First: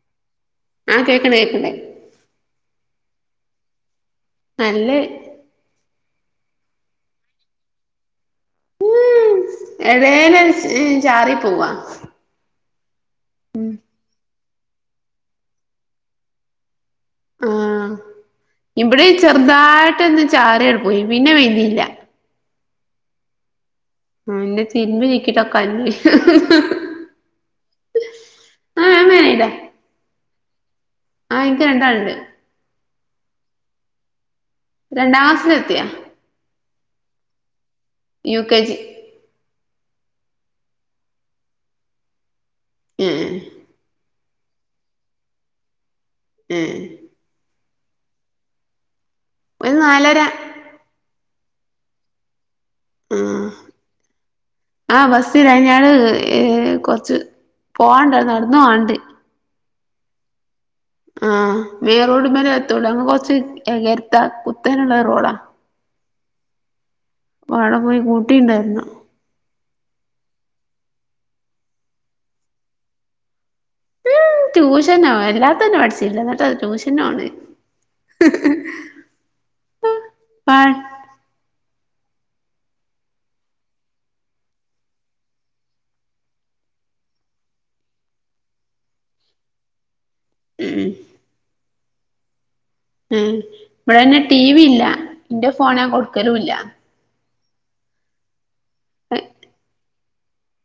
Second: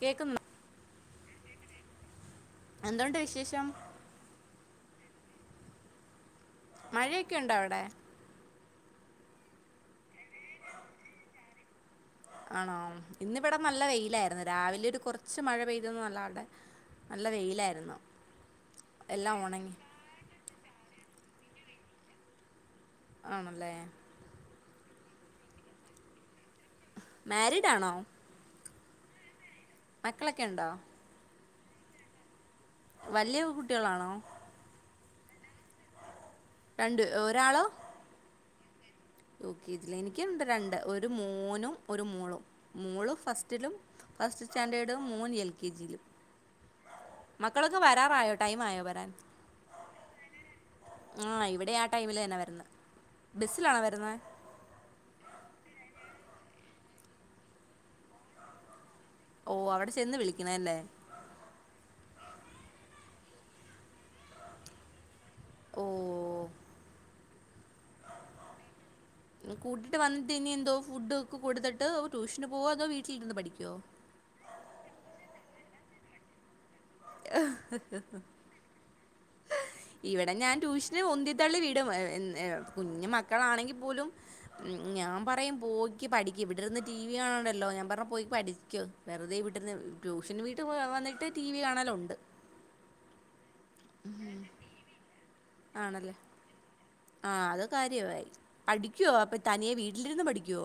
കേക്കുന്നൊ ആ കേക്ക്‌ണ്ട് കേക്ക്‌ണ്ട് എന്തൊണ്ട് വിശേഷം? നല്ലഹ് മഴയൊക്കെണ്ട അവ്ടെ? ഉം എടേന ചാറിപോവാ അണോ ഇന്നിവിടെ നല്ല വെയിലായിരുന്ന് രാവിലെ ഒരുകൊറച്ച് മഴ പെയ്തുന്നല്ലാണ്ടെ ആ ഇബടേം എല്ലാം ഉണങ്ങി ചെറുതായിട്ട്ന്ന് ചാറിയൊ പോയി പിന്നെ പെയ്തില്ല. ആണല്ലേ ആ പിന്നെ തിരുമ്പിചിക്കിട്ടൊക്കഞ്ഞി മേരീഡാണോ ആ ഞാൻ മാരീഡാ മക്കളക്കെ ഉണ്ടോ? ആ ഇൻക്ക് രണ്ടാള്ണ്ട്. വല്യയ കുട്ട്യളാണോ രണ്ടാക്ലാസിലെത്തിയാ രണ്ട് ഒരാളോ U K G U K G ലാ എനിക്ക്ണ്ട് രണ്ട് ഒരു മോനും ഒരു മോളും മോള് ഉം ഫസ്റ്റിലും ഫസ്റ്റ് സ്റ്റാൻഡേർഡും മോൻ എൽ കെ ജിയിലും ഉം ന്നു വരാറായോ ടൈംആയോ വരാൻ ഒരു നാലര ആ ഇവിടേ ആ ടൈമിലന്നാ വരുന്നെ ആ ആ ബസില ഞ്ഞാള് ഏ കൊർച്ച് പോവാണ്ട് നടന്നൊവാണ്ട്. ഓ അവിടെ ചെന്ന് വിളിക്കണല്ലേ ആ മെയിൻറോഡ്മ്മലെത്തൊള്ളൂ ഞങ്ങള് കൊർച്ച് എകരത്താ കുത്തനള്ള റോഡാ ഓ അപ്പൊവട പോയി കൂട്ടിട്ടുണ്ടാര്നം കൂട്ടിട്ട് വന്നിട്ട് ഇനി എന്തോ ഫുഡ്ഒക്കെ കൊട്ത്ട്ട് ട്യൂഷന് പോവോതോ വീട്ടിലിരുന്ന് പഠിക്കോ ഊ ട്യൂഷനോ എല്ലാതന്നെ പടിച്ചില്ല ഇന്ന്ട്ടാട്യൂഷൻ ഇവിടെ ഞാൻ പാ ട്യൂഷന് ഉന്തിത്തള്ളി വി [unintelligible] കുഞ്ഞുമക്കളാണെങ്കി പോലും ഞാംപറയും പോക്കി പഠിക്ക്ഇവിടെര് ര്ന്ന് ടി വി കാണണ്ടല്ലോ ഞാൻ പറ്ണ്പോയി പഠിക്ക് വെറുതെ വീട്ടിര്ന്ന് ട്യൂ പിൻ വീട്ട് വ ഉം വന്നിട്ട് ടി വി കാണലുണ്ട് ഉം ഇപഴെന്നെ ടിവി ഇല്ല ഇന്റെ ഫോണ് ആണല്ലേ ഞാൻകൊടുക്കലുല്ല ആ അത്കാര്യവായി പഠിക്യോ അപ്പൊ തനിയെ വീട്ടില്ര്ന്ന് പഠിക്യോ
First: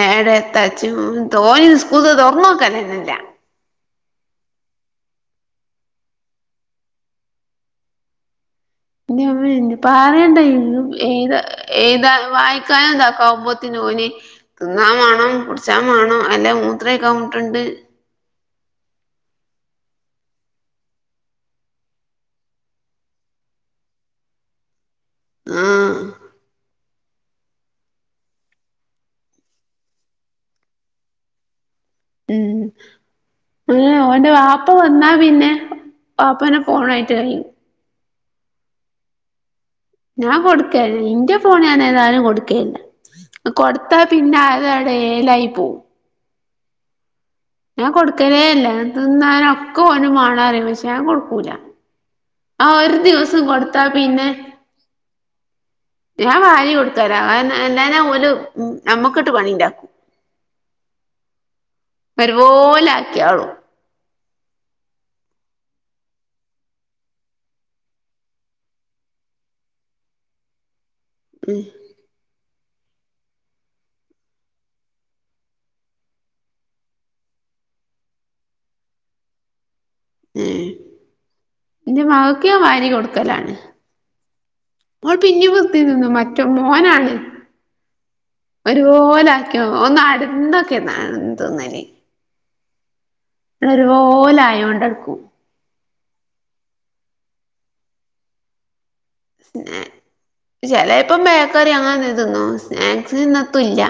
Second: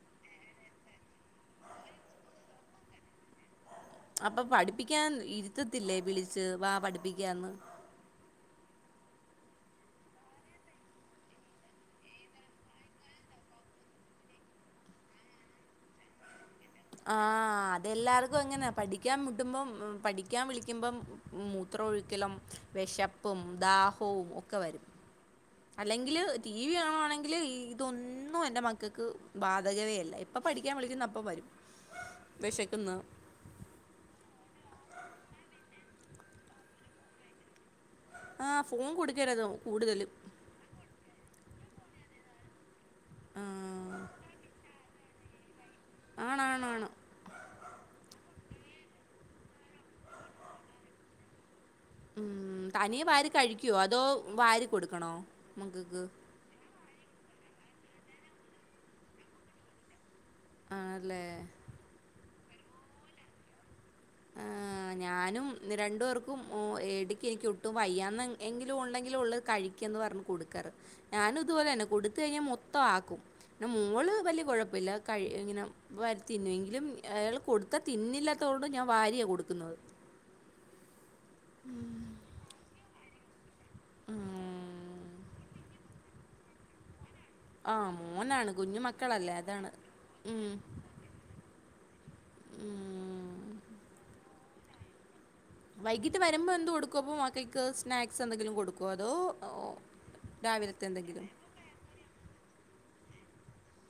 ഏടെ എത്താച്ചും തോനെ ന്നും സ്കൂത്തത് തൊർന്നോക്നന്നല്ല അപ്പൊ പഠി ഇന്റമ്മെന്റു പറീണ്ടെന്നും ഏതാ ഏതാ വായിക്കാനുംതാക്കാവുമ്പോത്തിനു ഓ ന് തിന്നാം വാണംകുടിച്ചാംവാണം അല്ലെ മൂത്രൈക്കാം മുട്ട്ണ്ട് ഇക്കുഅങ്ങന പഠിക്കാൻ മുട്ടുമ്പൊം ഉം പഠിക്കാൻ വിളിക്കുമ്പം ഉം മുത്രം ഒഴിക്കലും വിശപ്പും ഉംദാഹവും ഒക്കെ വരും ആഹ് അല്ലെങ്കില് ടി വി ങ്കില് ഇതൊന്നും എൻ്റെ മക്കക്ക് ബാധകവേ അല്ല എപ്പൊ പഠിക്കാൻ വിളിക്കുന്നോ അപ്പൊ വരും ഉം വിശക്കുന്ന് [unintelligible] ഓന്റെ വാപ്പ ഇപ്പ വന്നാ പിന്നെ വാപ്പനെ ഫോണേറ്റായി ആ ഫോം കൊടുക്കരുത് കൂടുതലും ഞാൻ കൊടുക്കലില്യ ഇന്റെ ഫോണ് ഞാൻ ഏതായാലും കൊട്ക്കെയില്ല അ കൊടുത്താ ആഹ് പിന്നെ ആ ലേലായി പോവും ആണാണാണ് ഞാ കൊടുക്കലേ ഇല്ല തിന്നാനൊക്കെ ഓന് മാണം പ റിംപക്ഷേ ഞാന് കൊടുക്കൂല ഉം ആഹ് ഒരു തനിയേ വാരി ദിവസം കഴിക്യോ കൊടുത്താ അതോ പിന്നെ വാരി കൊടുക്കണോ മക്കക് [unintelligible] ഒരു നമ്മക്ക്ട്ട് പണിണ്ടാക്കും ആണ്ല്ലേ വരോലെ ആക്കിയോളും ആ ആഞാനും ഇന്ന് രണ്ടു പേർക്കും ഓ എടിക്ക് എരിക്കുംഒട്ടും വയ്യാന്ന് എങ്കിലും ഉണ്ടെങ്കില്ഉള്ള്കഴിക്ക എന്ന് പർണ്കൊടുക്കാറ് ഞാനും ഇതുപോലെന്നെ കൊടുത്ത കഴിഞ്ഞ മൊത് മൊത്തൊ ആക്കും പിന്ന മോൾ വല്യ കൊഴപല്യ കഴ് ഇങ്ങനെ വാരിത്തിന്നുംഎങ്കിലും അയാൾ കൊട് ക്ക തിന്നില്ലാതോണ്ട് ഞാ വാരിയാകൊടുക്ക്ന്നത് ഏ ഉം പിന്നിം വൃത്തി തിന്നും മറ്റൊമോനാണ് ആഹ് മോനാണ് കുഞ്ഞു ഒരുപോലെ മക്കളല്ലേ ആക്യോ അതാണ് ഓന് ഉം നട്ന്ന്ക്കെന്ന തിന്നല് ഉം ക്കെരുപോലായോണ്ടെട്ക്കും വൈകിട്ട് വരുമ്പോ എന്തുകൊടുക്കും അപ്പൊമക്കക്ക് സ്നാക്സ് എന്തെങ്കിലും കൊട്ക്കും സ്നേ ചെലേപ്പം എന്തെങ്കിലും ബേക്കറി അങ്ങനെ ന്തേലുംതിന്നോ സ്നേക് ത് ന്നത്തുല്യ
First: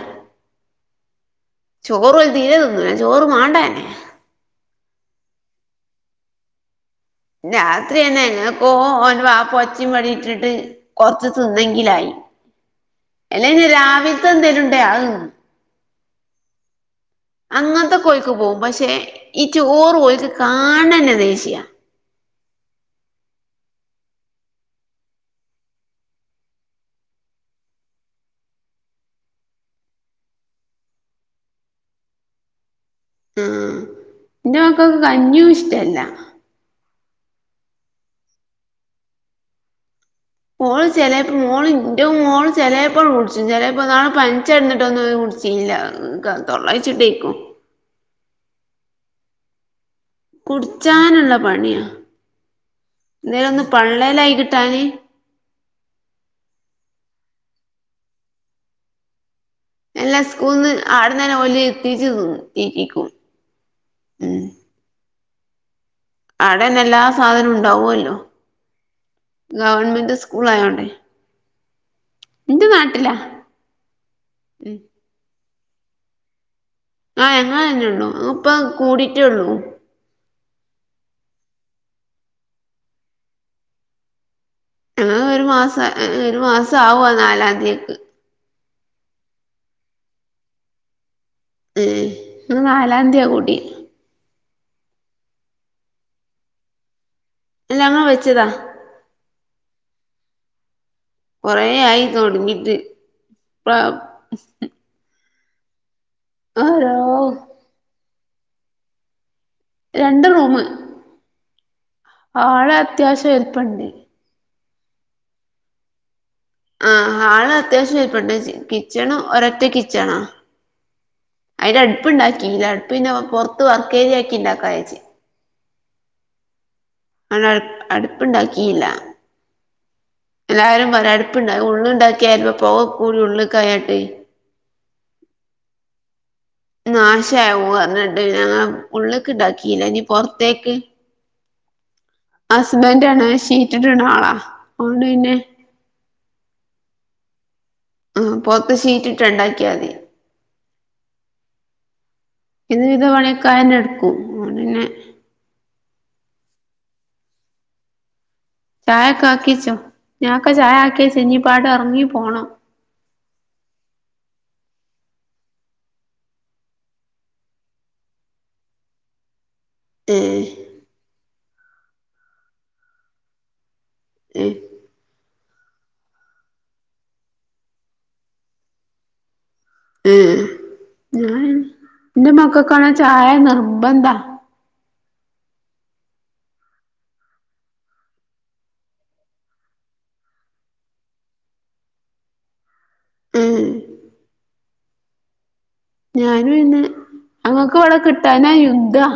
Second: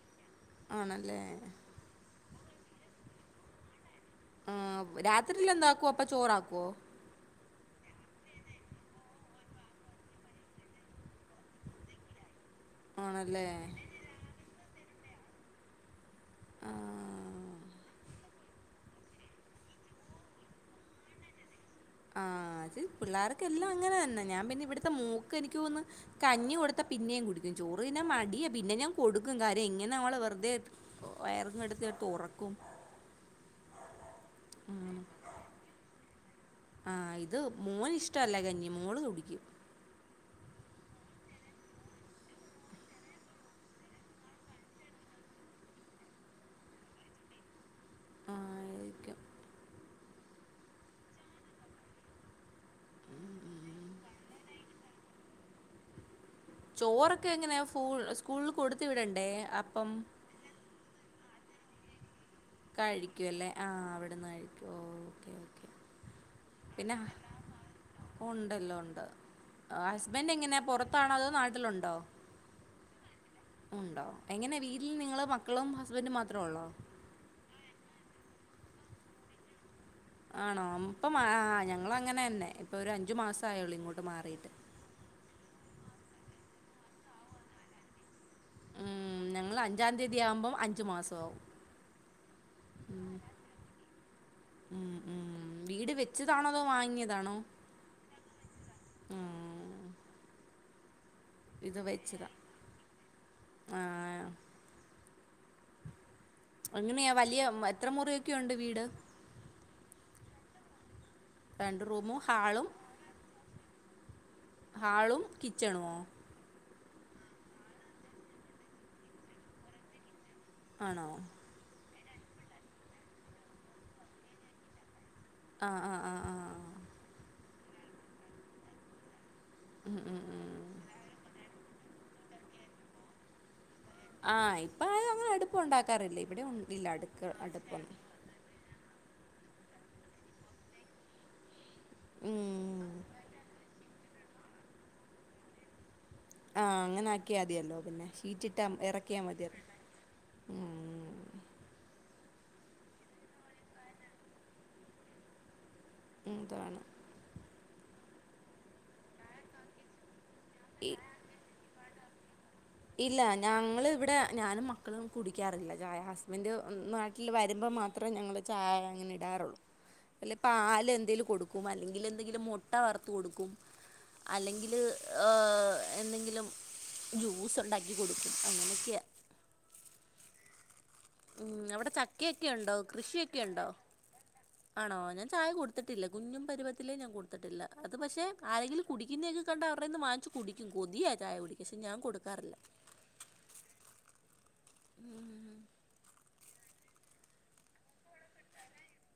ആണല്ലേ ചോറ് ഓല് തീരെ തിന്നൂലചോറ് മാണ്ടന്നെ ആ രാത്രില്എന്താക്കുവോ അപ്പൊ ചോറാക്കുവോ രാത്രിയെന്നെ എങ്ങനക്കോ ഓന്റെ വാപ്പ ഒച്ചിം മിളിട്ടിട്ട് കൊറച്ച് നിന്നെങ്കിലായി ആണല്ലേ എല്ലേപിന്നെ രാവില്ത്തെ എന്തേലും ഉണ്ടേ അഅ്തിന്നും ആ അങ്ങൻതൊക്കെ ഓൽക്ക് പോവും പക്ഷേ ഈ ചോറ് ഓൽക്ക് കാണ്ന്നെ ദേശ്യാ ആ അത് പിള്ളേർക്കെല്ലാം അങ്ങനെ ന്നെ ഞാൻ പിന്നെ ഇവ്ട്ത്തെ മോക്ക് എനിക്കോന്ന് കഞ്ഞി കൊടുത്ത പിന്നെയും കുടിക്കും ചോറ് തിന്നാൻ മടിയാ പിന്നെ ഞാൻ കൊട്ക്കും കാര്യം ഇങ്ങനെ ഓളെ വെർദെത് വയറ് കെട്ത്തി ഒക്കെ ഒറക്കും ഹ് ആ ഇന്റെ മക്കക്ക് കഞ്ഞും ഇഷ്ടല്ല ആ ഇത് മോന് ഇഷ്ടല്ല കഞ്ഞി മോള് തുടിക്കും മോള് ചിലപ്പോ എന്റെ മോൾചിലപ്പോൾ വിളിച്ചു. ചിലപ്പോ ഇന്നാള്‍ പനിച്ചടഞ്ഞിട്ട് ഒന്ന്.. ചില്ല ക തൊള്ള കൈച്ചിട്ടിര്ക്കും [unintelligible] ആയിരിക്കും കുടിച്ചാനുള്ള പണിയ. ഇതിനൊന്ന് പള്ളേലായി കിട്ടാന്. ചോറൊക്കെ എങ്ങനെയ ഫുള്ള് സ്കൂളിൽ കൊടുത്തു വിടേണ്ട എന്നെ സ്കൂളിൽനിന്ന് അവിടെന്ന് ന്നെ ഓല് എത്തിച്ചു തന്നു. കഴിക്കും അല്ലേ ആഹ് അവിടന്ന് കഴിക്ക ഓ. അടെന്നെ എല്ലാ സാധനവും ഉണ്ടാവല്ലോ. ഉണ്ടല്ലോ ഉണ്ട് ഹസ്ബൻഡ് എങ്ങനാ പുറത്താണോ അതോ നാട്ടിലുണ്ടോ എന്റെ നാട്ടിലാ ഉണ്ടോ എങ്ങനെ ഉം വീട്ടിൽ നിങ്ങള് മക്കളും ഹസ്ബൻറും മാത്രേ ഉള്ളോ? ആഹ ഞങ്ങ തന്നെള്ളൂ ഇപ്പൊ കൂടിട്ടള്ളൂ. ആണോപ്പ ആ ഞങ്ങൾഅങ്ങനെ തന്നെ ഇപ്പൊ ഒരു അഞ്ചു മാസം ആയള്ളൂ ഇങ്ങോട്ട് മാറിട്ട്. ഞങ്ങൾഒരു മാസം ഒരു മാസം ആവുവാ നാലാം തീയക്ക് ഉം ഞങ്ങൾ അഞ്ചാം തീയതി ആവുമ്പോം അഞ്ചു മാസാവും. ഉം ഇന്ന് നാലാംതിയയാ കൂട്ടി ഉം ഉം വീട് വെച്ചതാണോ അതോ വാങ്ങിയത് ഇല്ലങ്ങ വെച്ചതാ. ഉം കുറേ ഇത് ആയി വെച്ചതാ തുടങ്ങിട്ട് ഇപ്പോ ആ ഉം അങ്ങനെയാ വലിയ എത്ര മുറി ഒക്കെ ഉണ്ട് വീട് രണ്ട് റൂം രണ്ട് റൂമും ഹാളും ഹാള് അത്യാവശ്യം വലു പ്പണ്ട് ഹാളും കിച്ചണുമോ? ആ ഹാള് അത്യാവശ്യം വലിപ്പമുണ്ട്. കിച്ചൺ ഒരൊറ്റ കിച്ചണാ. ആണോ. അടുപ്പ ഉണ്ടാക്കിയില്ല. അടുപ്പന്നെ പുറത്ത് വർക്കേരിയാക്കി ഉണ്ടാക്കാച്ചു ആഹ് ആഹ് ആഹ് ആഹ് ആ. അ അടുപ്പുണ്ടാക്കിയില്ല ഉം ഉം ഉം എല്ലാരും പറ അടുപ്പുണ്ടാ ഉള്ളുണ്ടാക്കിയ ലു പ്പോൾ പോക കൂടി ഉള്ള കയ ആഇപ്പൊ ആരും അങ്ങനെ അടുപ്പം ഉണ്ടാക്കാറില്ലേ നാശാവും പറഞ്ഞിട്ട് ഞങ്ങള് ഉള്ളൊക്കെ ഇണ്ടാക്കിയില്ല ഇനി പുറത്തേക്ക് ഉം ഹസ്ബൻഡ് ആണ് ഷീറ്റ് ഇടണ ആളാ അതോണ്ട് പിന്നേ ആഅങ്ങന ആക്കിയ മതിയല്ലോ പിന്നെ ആ ഷീറ്റ് ട്ടാം പൊറത്ത് ഇറക്കിയാ ഷീറ്റിട്ട് മതി ഉണ്ടാക്കിയാ ഉം ഇന്ന് ഇതു പണികാരനഎടുക്കും അതോണ്ട് പിന്നെ അതാണ് [inaudible] ചായൊക്കെ ആക്കിിച്ചോ ഞാക്കെ ചായ ഈ ആക്കിച്ചു ഇഞ്ചിപ്പോ അട്ട് ഇറങ്ങി പോണം. ഇല്ല ഞങ്ങ ൾ ഇവിടെ ഞാനും മക്കളും കുടിക്കാറില്ല ചായ. ഹസ്ബന്ഡ് നാട്ടിൽ വരുമ്പോ മാത്രേ ഞങ്ങങ്ങൾ ചായ അങ്ങനെ ഇടാറുള്ളൂ. ഏ അല്ല പാൽ എന്തെങ്കിലും കൊടുക്കും അല്ലെങ്കിൽ എന്തെങ്കിലും മുട്ട വറത്തു കൊടുക്കും ഏ അല്ലെങ്കിൽ ഏഹ് എന്തെങ്കിലും ജ്യൂസ്‌ ഉണ്ടാക്കി കൊടുക്കും അങ്ങനെയൊക്കെയ ഉം ഞാൻ അവിടെ ഇന്റെ ചക്കയൊക്കെ ഉണ്ടോ മക്കക്കണ ചായ കൃഷിയൊക്കെ ഉണ്ടോ നിർബന്ധ ആണോ ഞാൻ ചായ കൊടുത്തിട്ടില്ല കുഞ്ഞും പരുവത്തിലേ ഞാൻ കൊടുത്തിട്ടില്ല അത് പക്ഷെ ആരെങ്കിലും കുടിക്കുന്നത ഒക്കെ കണ്ടാ അടെന്ന് വാങ്ങിച്ച്കുടിക്കും കൊതിയ ചായ കുടിക്ക പക്ഷെ ഞാൻ കൊടുക്കാറില്ല. ഉം ഉം ഹ [inaudible] ഞൻ പിന്നെ അങ്ങക്ക് ഇവിടെ കിട്ടാനാ യുദ്ധാ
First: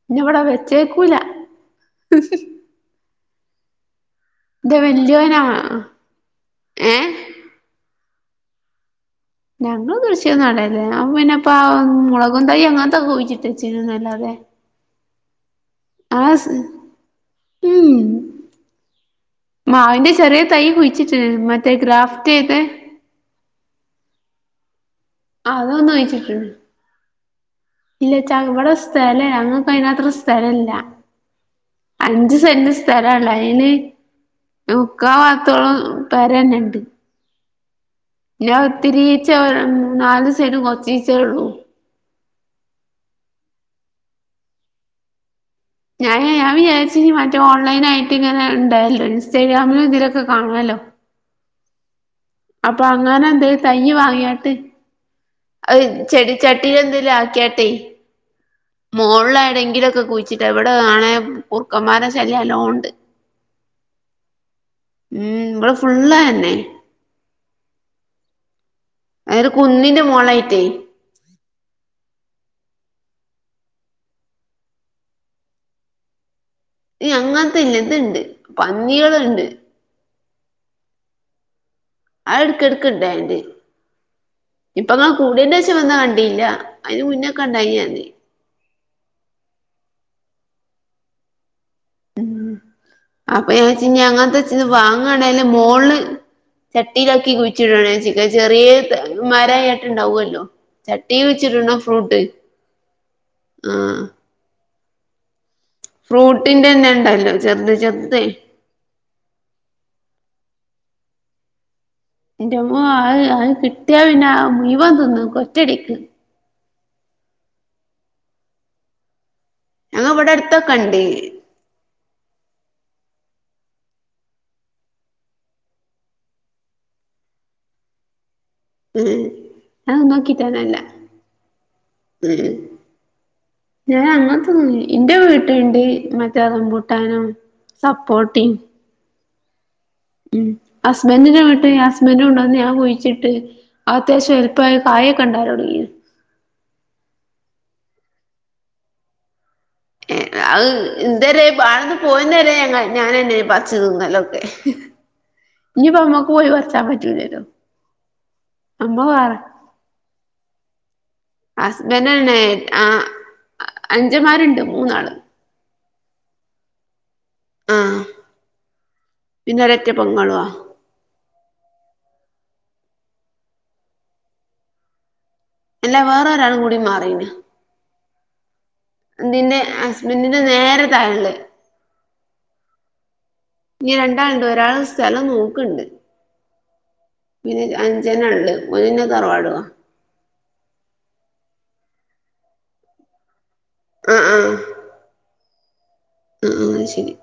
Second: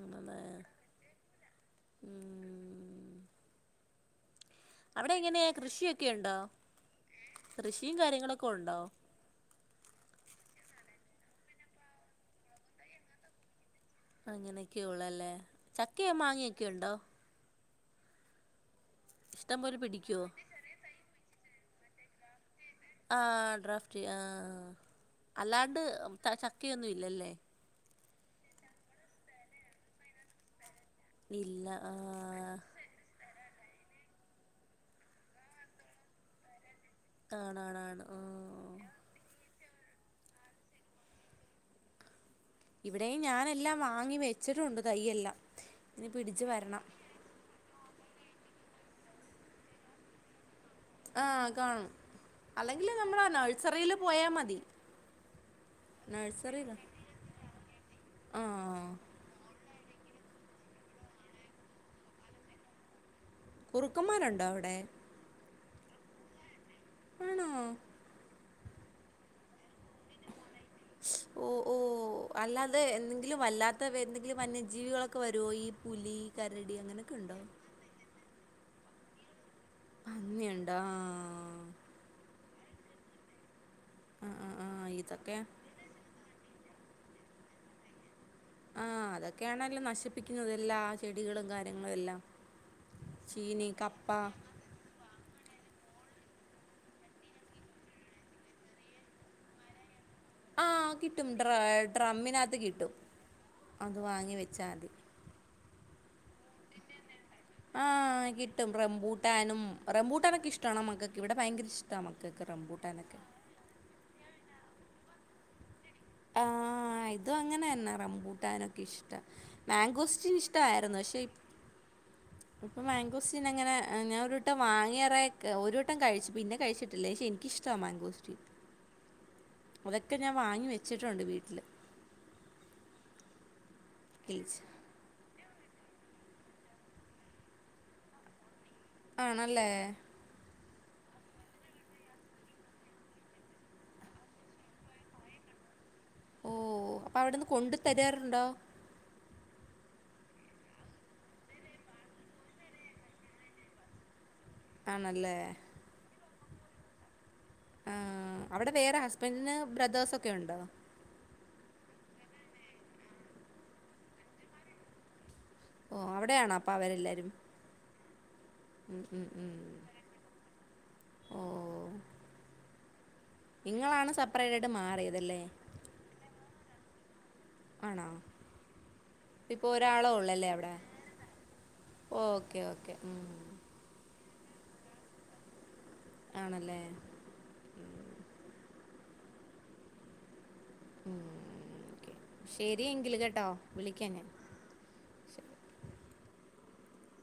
അങ്ങനെ ഇന്നവിടെ വെച്ചേക്കൂല ഉഹും.. ഉം അവിടെ വല്യോനാ എങ്ങനെയാ കൃഷിയൊക്കെ ഉണ്ടോ ഏ കൃഷിയും കാര്യങ്ങളൊക്കെ ഉണ്ടോ....... ഞങ്ങള്ൾ കൃഷി നടല്ലേ പിന്നെപ്പ മുളകും തൈ അങ്ങനത്തൊക്കെ ചി...... ചെയുന്നല്ലാതെ..... ചക്കയെ മാങ്ങയൊക്കെുണ്ടോ...... ഉം ഇഷ്ടം പോലെ മാവിന്റെ പിടിക്കുവോ ചെറിയ തൈ കുഴിച്ചിട്ട് മറ്റേ ഗ്രാഫ്..... [unintelligible] ആ ഡ്രാഫ്റ്റ് ചെയ ആ അല്ലാണ്ട് അതൊന്ന് കുഴിച്ചിട്ടുണ്ട് ചക്കയൊന്നും ഇല്ലല്ലേ...... ഇല്ല ചമ്മടെ സ്ഥലല്ലല്ല അങ്ങ് അക സ്ഥലല്ല...... ഇല്ല ആ അഞ്ച് സെന്റ് സ്ഥലല്ലോ അയിന്...... മിക്ക ഭാത്തോളം പേര തന്നെണ്ട്...... ആണ് ആണ് ഞാൻ ഒത്തിരിച്ച നാല് സൈന കൊച്ചീച്ചേ ഉള്ളൂ.... ഇവിടെയും ഞാനെല്ലാം വാങ്ങി വെച്ചിട്ടുണ്ട് തയ്യെല്ലാം..... ഞാൻ ഞൻ വിചാരിച്ച മറ്റേ ഓൺലൈനായി... കുട്ടി ഇങ്ങനെ ഉണ്ടായല്ലോ ഇഈ സ്റ്റേഡിയമിലും ഇതിലൊക്കെ കാണമ...... ആഹ് കാണും.... അപ്പൊ അല്ലെങ്കിൽ നമ്മളാ അങ്ങനെ എന്താ നഴ്സറിയിൽ തയ് പോയാൽ വാങ്ങിട്ട്. മതി അ നഴ്സറിയിലോ ചെടിച്ചാട്ടിയില എന്തെല ആക്കിയാട്ടെ ആഹ് മോളിലാണെങ്കിലും..... കുഴിച്ചിട്ട് എവിടെ ആണ കുർക്കന്മാര ശല്യം നാലോല ഉണ്ട്... കുറുക്കന്മാരുണ്ടോ അവിടെ..... ഫുള്ള തന്നെ.... ആണോ.... അത ഒരു കുന്നിന്റെ മോളായിട്ടേ.... ഓ ഓ...... അല്ലാതെ എന്തെങ്കിലും വല്ലാത്ത എന്തെങ്കിലും വന്യജീവികളൊക്കെ വരുവോ ഈ പുലി?.... കരടി അങ്ങനെയൊക്കെ ഉണ്ടോ അങ്ങത്തെല്ല ഇത്ണ്ട് പന്നികളുണ്ട്...... പന്നി ഉണ്ടോ ആആ.... എടുക്ക എടുക്ക ഇണ്ടായിണ്ട് ആഹ് ഇപ്പ ആഹ് അങ്ങ ഇതൊക്കെ കൂടന്റെ വച്ച വന്നാ കണ്ടിയില്ല..... അതിന് മുന്നേക്കെ ഉണ്ടായി.... ആ അതൊക്കെയാണല്ലോ നശിപ്പിക്കുന്നത് എല്ലാ ചെടികളും കാര്യ...... ഉ അപ്പൊ വെച്ച കപ്പ അങ്ങനത്തെ വെച്ച വാങ്ങണേലും...... മോള് ചട്ടിയിലാക്കി കുഴിച്ചിടാണ് ചൻ ചെറിയ മര....... ആഹ് കിട്ടും ഡ്ര ഫ്രൂട്ട് ഡ്രമ്മിനകത്ത് കിട്ടും അത് വാങ്ങി വെച്ചാൽ മതി..... ഫ്രൂട്ടിന്റെ തന്നെ ഉണ്ടല്ലോ...... ആഹ് കിട്ടും റംബൂട്ടാനും റംബൂട്ടാനൊക്കെ ഇഷ്ടണോ മക്കക്ക് ഇവിടെ ഭയങ്കര..... ഇഷ്ടമാണ് മക്കൾക്ക് എൻ്റെമ്മ ആ റംബൂട്ടാനൊക്കെ അത് കിട്ടിയാ പിന്നെ മുവൻ തിന്ന് കൊറ്റടിക്ക്.... ആഹ ഇതും അങ്ങനെ തന്നെ റംമ്പൂട്ടാനൊക്കെ ഇഷ്...... ഞങ്ങ ഇവിടെ മാഘോസ്റ്റിൻ അടുത്തൊക്കെ ഇഷ്ടമായിരുന്നു ഉണ്ട് പക്ഷെ ഇപ്പൊ മാങ്കോസ്...... പിന്നെ അങ്ങനെ ഞാന ഒരിരുട്ടം വങ്ങിയേറ ഒരുരിട്ടം കഴിച്ചു പിന്നെ കഴിച്ചിട്ടില്ലേ പക്ഷേ എനിക്കിഷ്ടമാണ് മാൻങ്കോ...... ഉം അത് നോക്കിട്ടന്നല്ല...... വച്ചിട്ടുണ്ട് വീട്ടില്....... ഞാൻ അങ്ങന തന്ന എന്റെ വീട്ട....... മറ്റേത് റംബുട്ടാൻ സപ്പോർയും.. ആണല്ലേ..,..... ഹസ്ബൻഡിന വിട്ട് ഹസ്ബൻഡും ഉണ്ടോന്ന് ഞാൻ കുഴിച്ചിട്ട് അത്യാവശ്യം എലുപ്പമായി കായെ കണ്ടര തുടങ്ങിയ.... ഓ അപ്പൊ അവിടെന്ന് കൊണ്ടു തരാറുണ്ടോ...... [unintelligible] ആണല്ല..... [unintelligible] അവിടെ വേറെ നമ്മ ഹസ്ബൻ്റിന് ബ്രദേേഴ്സ് ഒക്കെ ഉണ്ടോ. ഹസ്ബൻ്റിന്നെ ആ അനുജന്മാർഉണ്ട് മൂന്നാള്. ഓ അവിടെയാണോ? അപ്പൊ അവരെല്ലാരും. ഉം ഉം ഉം ഉം പിന്നെ ഒരൊറ്റ പെങ്ങളുവാ ഓ നിങ്ങളാണ് സപ്പറേറ്റ് ആയിട്ട് മാറിയതല്ലേ. ഇല്ലാ വേറെ ഒരാളും കൂടി മാറിന് ആണോ? തിന്റെ ഇപ്പൊ ഒരാളെ ഹസ്ബൻ്റിന്റെ ഉള്ളല്ലേ അവിടെ നേര് താഴെള്ളത്. ഓക്കെ [unintelligible] ഇനി രണ്ടാളുണ്ട് ഒരാള് സ്ഥലം നോക്ണ്ട്. ആണല്ലേ പിന്നെ അഞ്ചന ണ്ട് ഒന്ന് ൻ്റെ തറവാടുവാ. ശരിയെങ്കിൽ കേട്ടോ. വിളിക്കാം ആ ഞാൻ ആ ആ ശരി